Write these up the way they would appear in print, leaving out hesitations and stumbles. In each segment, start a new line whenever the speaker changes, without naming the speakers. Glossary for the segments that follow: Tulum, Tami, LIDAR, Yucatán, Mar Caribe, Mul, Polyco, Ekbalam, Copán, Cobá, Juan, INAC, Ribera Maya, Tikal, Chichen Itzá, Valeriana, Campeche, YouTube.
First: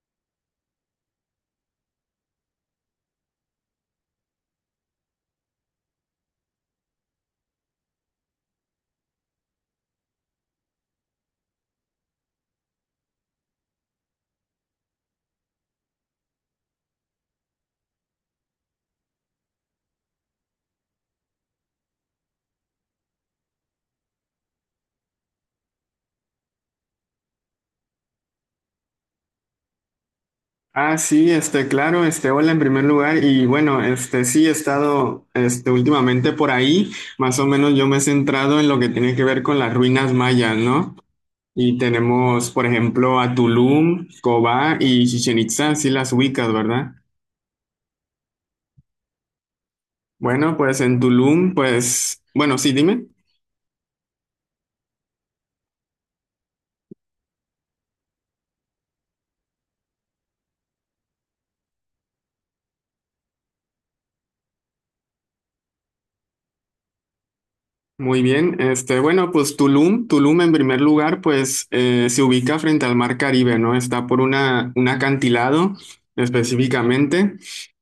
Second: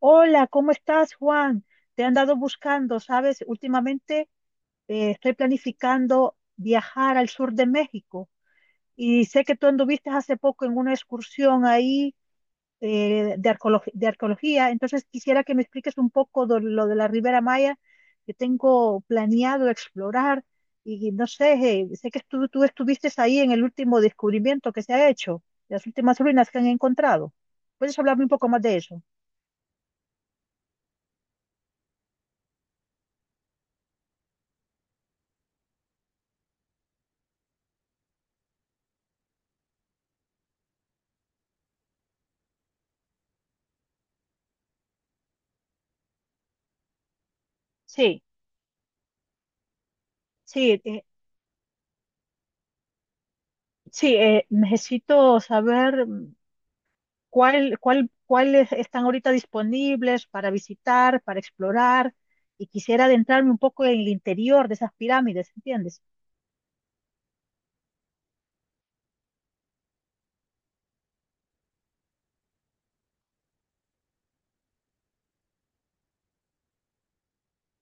Hola, ¿cómo estás, Juan? Te han dado buscando, ¿sabes? Últimamente estoy planificando viajar al sur de México y sé que tú anduviste hace poco en una excursión ahí, de arqueología. Entonces quisiera que me expliques un poco de lo de la Ribera Maya que tengo planeado explorar, y no sé, sé que tú estuviste ahí en el último descubrimiento que se ha hecho, las últimas ruinas que han encontrado. ¿Puedes hablarme un poco más de eso?
Ah, sí, claro, hola en primer lugar. Y bueno, sí he estado, últimamente por ahí. Más o menos yo me he centrado en lo que tiene que ver con las ruinas mayas, ¿no? Y tenemos, por ejemplo, a Tulum, Cobá y Chichen Itzá, sí las ubicas, ¿verdad?
Sí,
Bueno,
sí.
pues en Tulum, pues, bueno, sí, dime.
Sí, necesito saber, cuáles están ahorita disponibles para visitar, para explorar, y quisiera adentrarme un poco en el interior de esas pirámides, ¿entiendes?
Muy bien, bueno, pues Tulum, Tulum en primer lugar, pues se ubica frente al Mar Caribe, ¿no? Está por una, un acantilado específicamente.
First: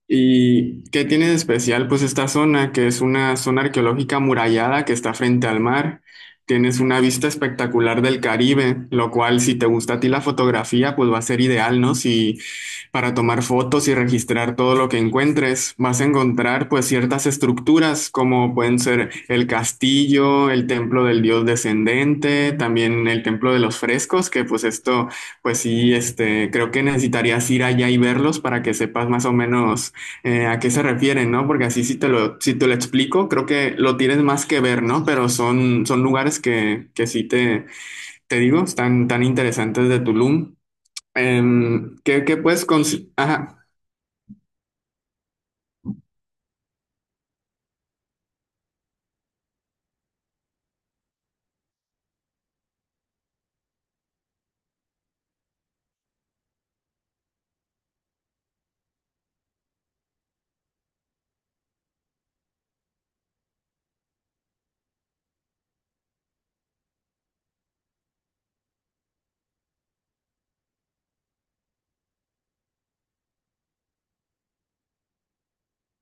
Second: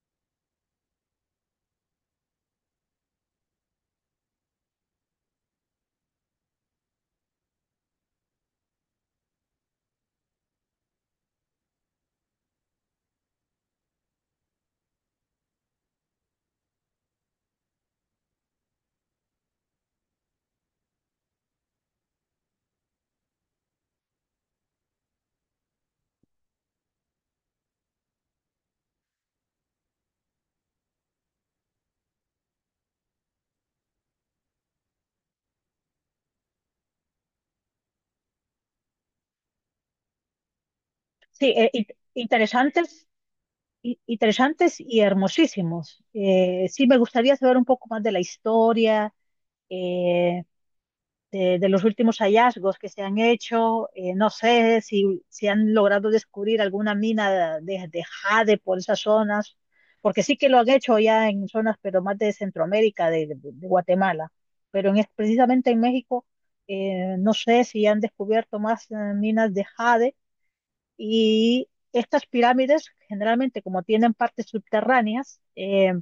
¿Y qué tiene de especial? Pues esta zona, que es una zona arqueológica amurallada que está frente al mar. Tienes una vista espectacular del Caribe, lo cual si te gusta a ti la fotografía, pues va a ser ideal, ¿no? Si, para tomar fotos y registrar todo lo que encuentres. Vas a encontrar pues ciertas estructuras como pueden ser el castillo, el templo del dios descendente, también el templo de los frescos, que pues esto, pues sí, creo que necesitarías ir allá y verlos para que sepas más o menos a qué se refieren, ¿no? Porque así si te lo explico, creo que lo tienes más que ver, ¿no? Pero son, son lugares que sí te digo, están tan interesantes de Tulum.
Sí, interesantes,
Ajá.
interesantes y hermosísimos. Sí, me gustaría saber un poco más de la historia, eh, de los últimos hallazgos que se han hecho. No sé si, si han logrado descubrir alguna mina de jade por esas zonas, porque sí que lo han hecho ya en zonas, pero más de Centroamérica, de Guatemala. Pero precisamente en México, no sé si han descubierto más minas de jade, y estas pirámides generalmente como tienen partes subterráneas.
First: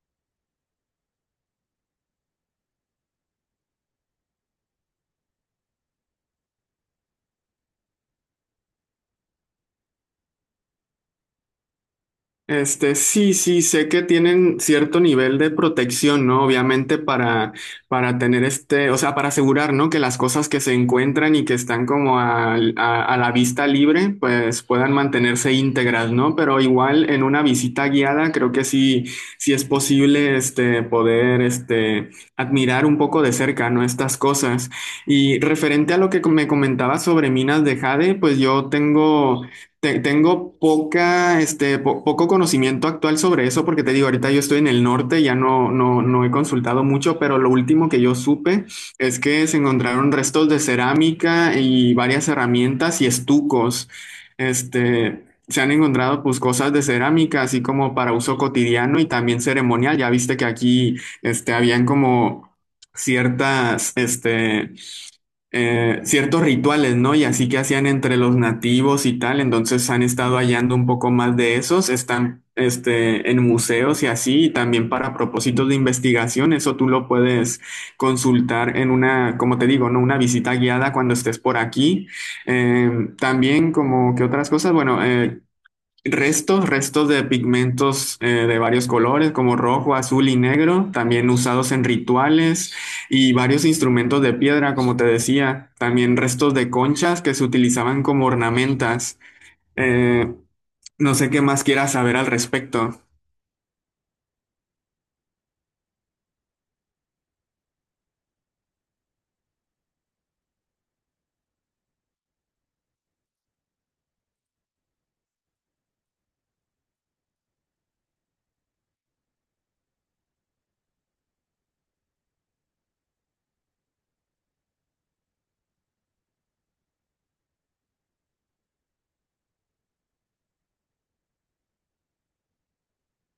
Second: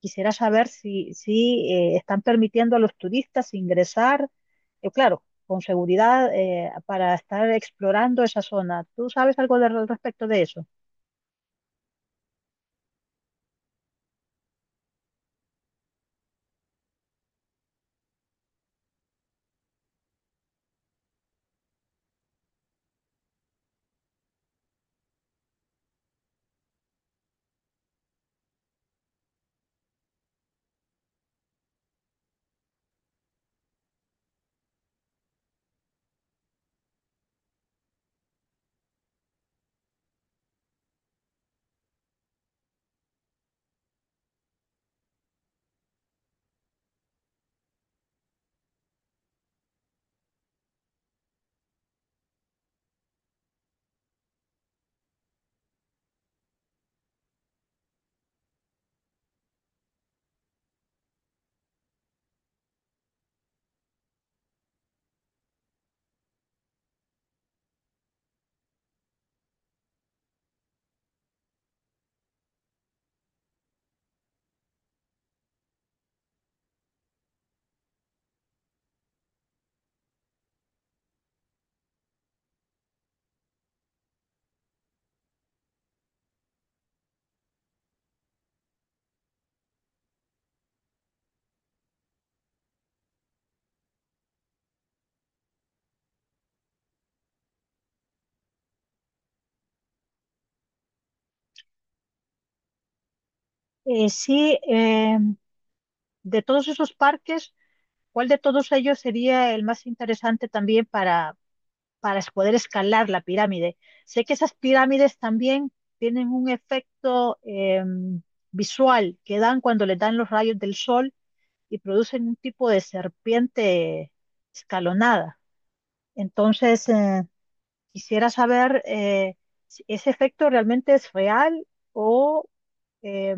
Quisiera saber si, si están permitiendo a los turistas ingresar, claro, con seguridad, para estar explorando esa zona. ¿Tú sabes algo de- al respecto de eso?
Sí, sí, sé que tienen cierto nivel de protección, ¿no? Obviamente para tener o sea, para asegurar, ¿no? Que las cosas que se encuentran y que están como a la vista libre, pues puedan mantenerse íntegras, ¿no? Pero igual en una visita guiada, creo que sí, sí es posible, poder, admirar un poco de cerca, ¿no? Estas cosas. Y referente a lo que me comentaba sobre minas de jade, pues tengo poca, poco conocimiento actual sobre eso, porque te digo, ahorita yo estoy en el norte, ya no, no he consultado mucho, pero lo último que yo supe es que se encontraron restos de cerámica y varias herramientas y estucos. Se han encontrado pues cosas de cerámica, así como para uso cotidiano y también ceremonial. Ya viste que aquí, habían como ciertas, ciertos rituales, ¿no? Y así que hacían entre los nativos y tal. Entonces han estado hallando un poco más de esos, están en museos y así, y también para propósitos de investigación. Eso tú lo puedes consultar en una, como te digo, ¿no? Una visita guiada cuando estés por aquí. Eh, también como que otras cosas, bueno, restos, restos de pigmentos de varios colores, como rojo, azul y negro, también usados en rituales, y varios instrumentos de piedra, como te decía. También restos de conchas que se utilizaban como ornamentas. Eh, no sé qué más quieras saber al respecto.
Sí, de todos esos parques, ¿cuál de todos ellos sería el más interesante también para, poder escalar la pirámide? Sé que esas pirámides también tienen un efecto, visual, que dan cuando le dan los rayos del sol y producen un tipo de serpiente escalonada. Entonces, quisiera saber si ese efecto realmente es real, o eh,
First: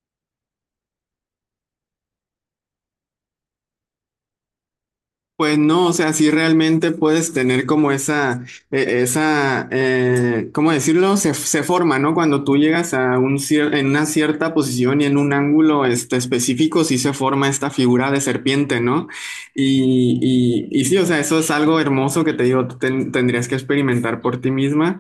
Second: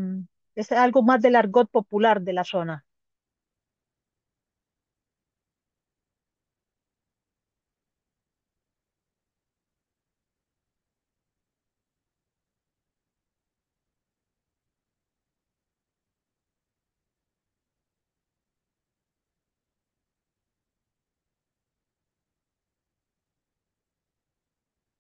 es algo más del argot popular de la zona.
Pues no, o sea, sí realmente puedes tener como esa, ¿cómo decirlo? Se forma, ¿no? Cuando tú llegas a en una cierta posición y en un ángulo específico, sí se forma esta figura de serpiente, ¿no? Y, y sí, o sea, eso es algo hermoso que te digo, tú tendrías que experimentar por ti misma.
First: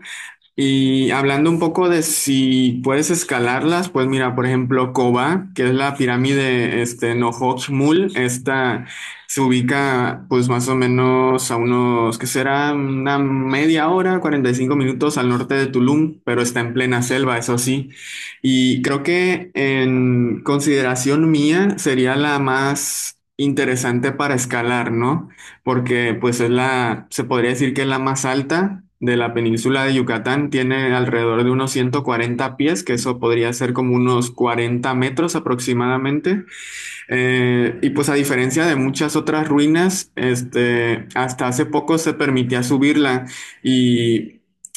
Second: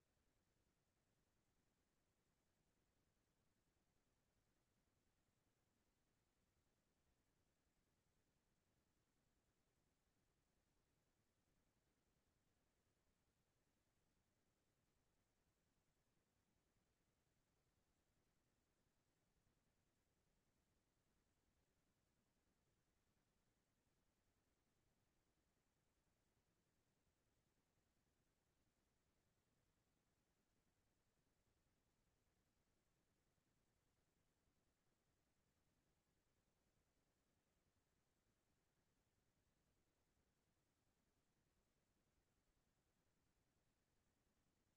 Y hablando un poco de si puedes escalarlas, pues mira, por ejemplo, Koba, que es la pirámide Mul, esta se ubica pues más o menos a unos, ¿qué será? Una media hora, 45 minutos al norte de Tulum, pero está en plena selva, eso sí. Y creo que en consideración mía sería la más interesante para escalar, ¿no? Porque pues es la, se podría decir que es la más alta de la península de Yucatán, tiene alrededor de unos 140 pies, que eso podría ser como unos 40 metros aproximadamente. Y pues a diferencia de muchas otras ruinas, hasta hace poco se permitía subirla, y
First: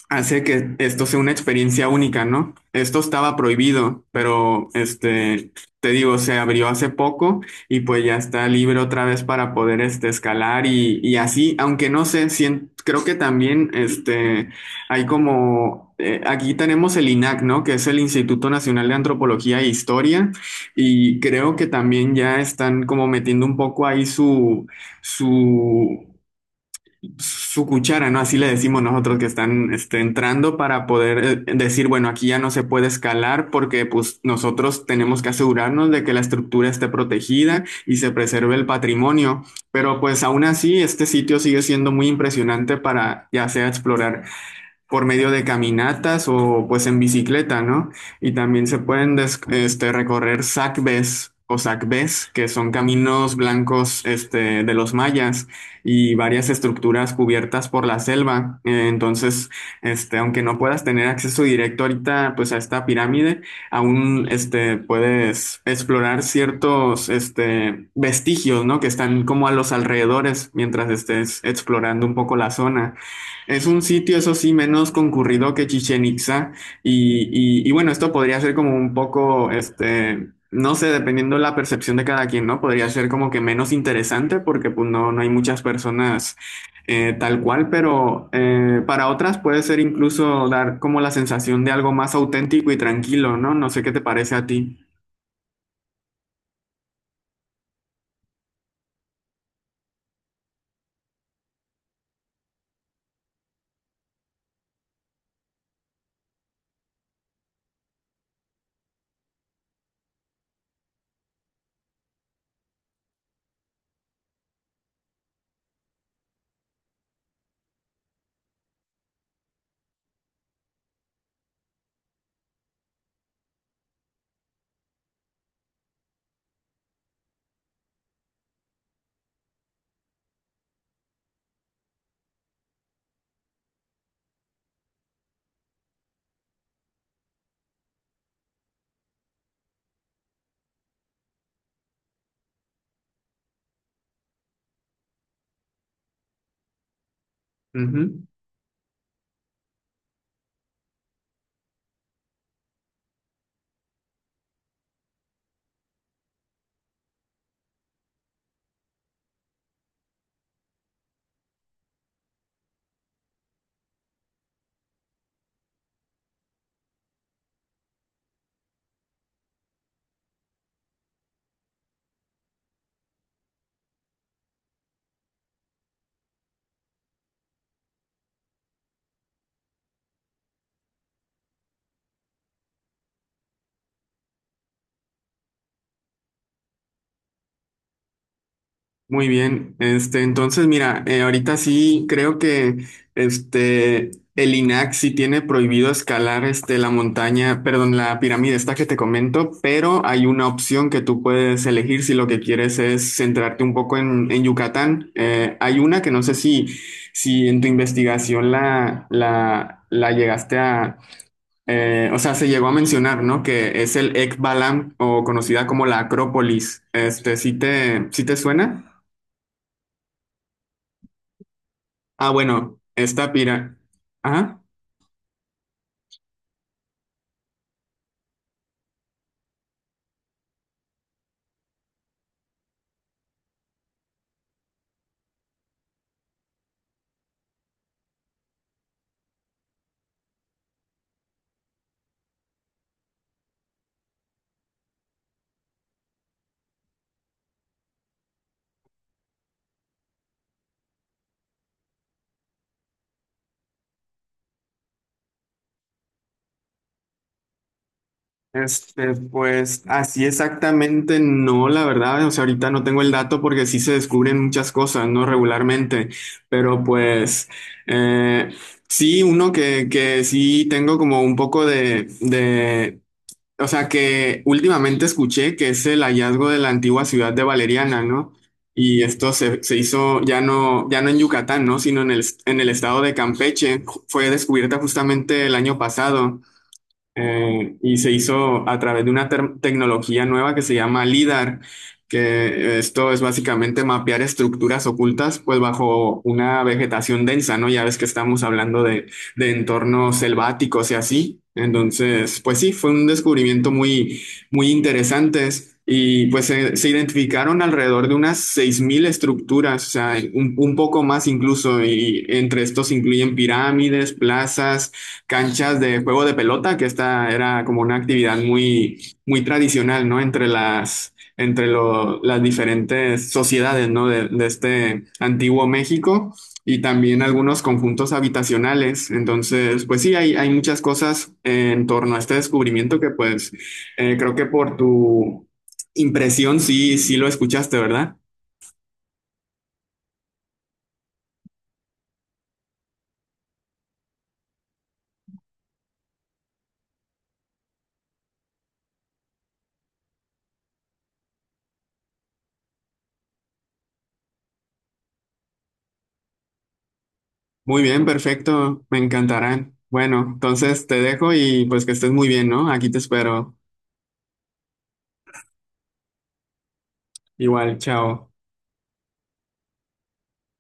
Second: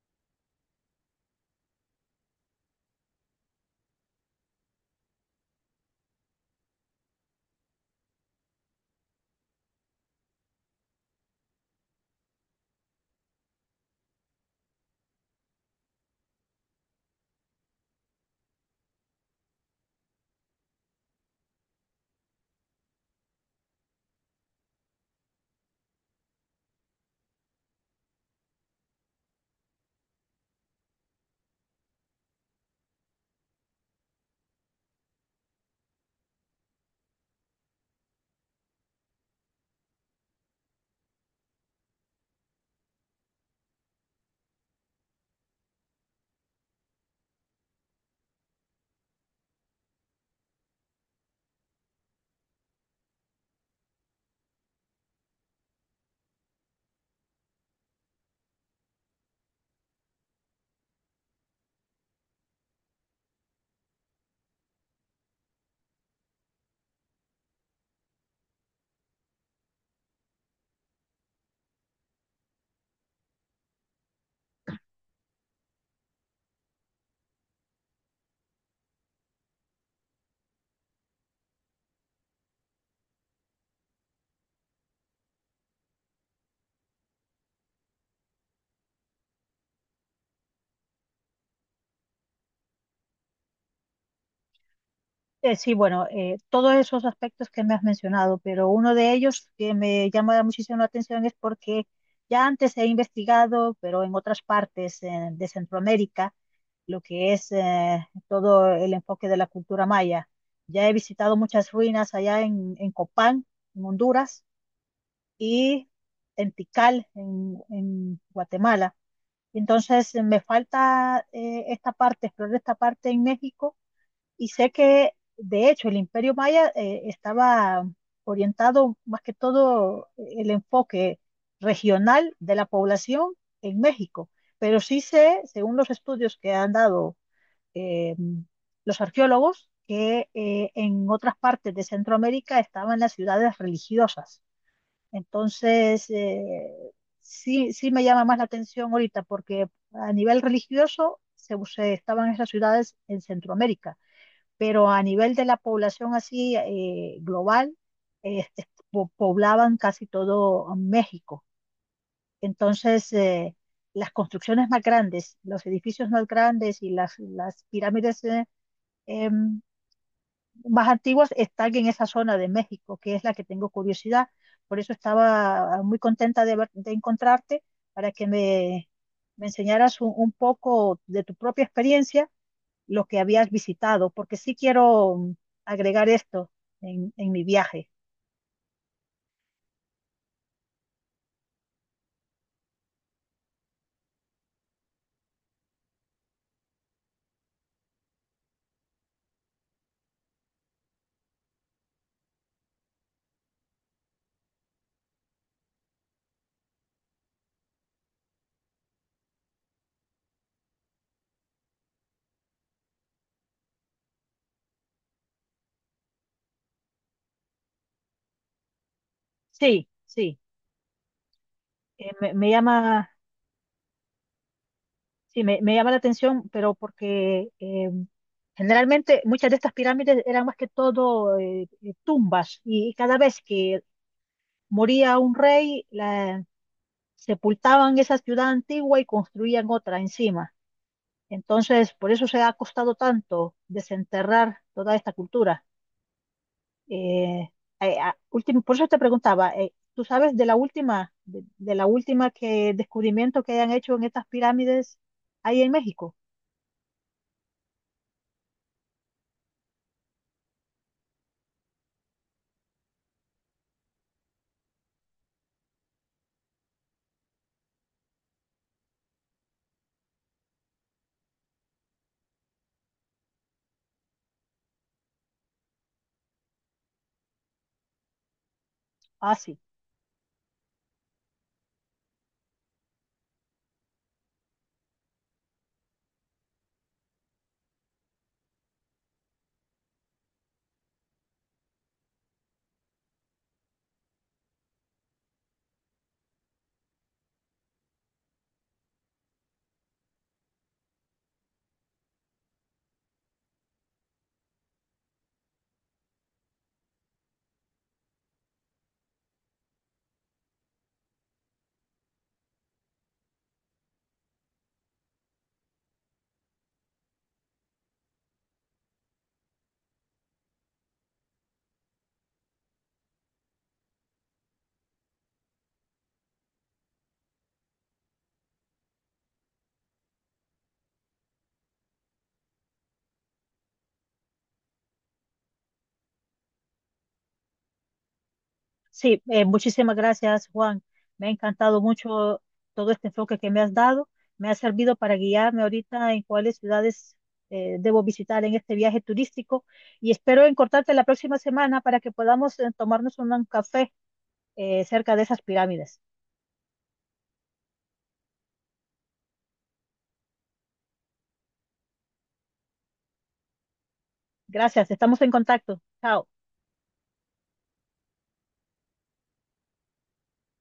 hace que esto sea una experiencia única, ¿no? Esto estaba prohibido, pero te digo, se abrió hace poco, y pues ya está libre otra vez para poder escalar y así, aunque no sé, creo que también hay como, aquí tenemos el INAC, ¿no? Que es el Instituto Nacional de Antropología e Historia. Y creo que también ya están como metiendo un poco ahí su, su cuchara, ¿no? Así le decimos nosotros. Que están entrando para poder decir, bueno, aquí ya no se puede escalar porque pues nosotros tenemos que asegurarnos de que la estructura esté protegida y se preserve el patrimonio. Pero pues aún así, este sitio sigue siendo muy impresionante para ya sea explorar por medio de caminatas o pues en bicicleta, ¿no? Y también se pueden recorrer sacbés o sacbés, que son caminos blancos de los mayas, y varias estructuras cubiertas por la selva. Entonces, aunque no puedas tener acceso directo ahorita pues a esta pirámide, aún puedes explorar ciertos vestigios, ¿no? Que están como a los alrededores mientras estés explorando un poco la zona. Es un sitio, eso sí, menos concurrido que Chichen Itza. Y, y bueno, esto podría ser como un poco, no sé, dependiendo la percepción de cada quien, ¿no? Podría ser como que menos interesante porque pues no, no hay muchas personas tal cual. Pero para otras puede ser incluso dar como la sensación de algo más auténtico y tranquilo, ¿no? No sé qué te parece a ti.
Sí, bueno, todos esos aspectos que me has mencionado, pero uno de ellos que me llama muchísimo la atención es porque ya antes he investigado, pero en otras partes, de Centroamérica, lo que es todo el enfoque de la cultura maya. Ya he visitado muchas ruinas allá en Copán, en Honduras, y en Tikal, en Guatemala. Entonces, me falta esta parte, explorar esta parte en México, y sé que, de hecho, el Imperio Maya estaba orientado más que todo el enfoque regional de la población en México. Pero sí sé, según los estudios que han dado, eh, los arqueólogos, que en otras partes de Centroamérica estaban las ciudades religiosas. Entonces, sí, sí me llama
Ujú.
más la atención ahorita porque a nivel religioso se estaban esas ciudades en Centroamérica, pero a nivel de la población así, global, poblaban casi todo México. Entonces, las construcciones más grandes, los edificios más grandes y las pirámides em, más antiguas están en esa zona de México, que es la que tengo curiosidad. Por eso estaba muy contenta de, de encontrarte para que me enseñaras un poco de tu propia experiencia, lo que habías visitado, porque sí quiero agregar esto en mi viaje.
Muy bien, entonces mira, ahorita sí creo que este el INAC sí tiene prohibido escalar este la montaña, perdón, la pirámide esta que te comento. Pero hay una opción que tú puedes elegir si lo que quieres es centrarte un poco en Yucatán. Hay una que no sé si, si en tu investigación la llegaste a o sea, se llegó a mencionar, ¿no? Que es el Ekbalam o conocida como la Acrópolis. Sí te suena?
Sí, sí,
Ah,
me
bueno,
llama,
esta pira. Ajá.
sí, me llama la atención, pero porque generalmente muchas de estas pirámides eran más que todo tumbas, y cada vez que moría un rey, la, sepultaban esa ciudad antigua y construían otra encima. Entonces, por eso se ha costado tanto desenterrar toda esta cultura. Eh, último, por eso te preguntaba, ¿tú sabes de la última, de la última que descubrimiento que hayan hecho en estas pirámides ahí en México?
Pues así exactamente no, la verdad, o sea, ahorita no tengo el dato porque sí se descubren muchas cosas, ¿no? Regularmente, pero pues eh, sí, uno que sí tengo como un poco de, o sea que últimamente escuché que es el hallazgo de la antigua ciudad de Valeriana, ¿no? Y esto
Ah, sí.
se, se hizo ya no, ya no en Yucatán, ¿no? Sino en el estado de Campeche. Fue descubierta justamente el año pasado. Y se hizo a través de una tecnología nueva que se llama LIDAR, que esto es básicamente mapear estructuras ocultas pues bajo una vegetación densa, ¿no? Ya ves que estamos hablando de entornos selváticos y así. Entonces, pues sí, fue un descubrimiento muy, muy interesante. Y pues se identificaron alrededor de unas 6.000 estructuras, o sea, un poco más incluso, y entre estos incluyen pirámides, plazas, canchas de juego de pelota, que esta era como una actividad muy, muy tradicional, ¿no? Entre las, las diferentes sociedades, ¿no? De este antiguo México, y también algunos conjuntos habitacionales. Entonces, pues sí, hay muchas cosas en torno a este descubrimiento que pues creo que por tu impresión sí, sí lo escuchaste, ¿verdad?
Sí, muchísimas gracias, Juan. Me ha encantado mucho todo este enfoque que me has dado. Me ha servido para guiarme ahorita en cuáles ciudades debo visitar en este viaje turístico, y espero encontrarte la próxima semana para que podamos, tomarnos un café cerca de esas pirámides.
Muy bien, perfecto, me encantarán. Bueno, entonces te dejo y pues que estés muy bien, ¿no? Aquí te espero.
Gracias, estamos en contacto. Chao.
Igual, chao.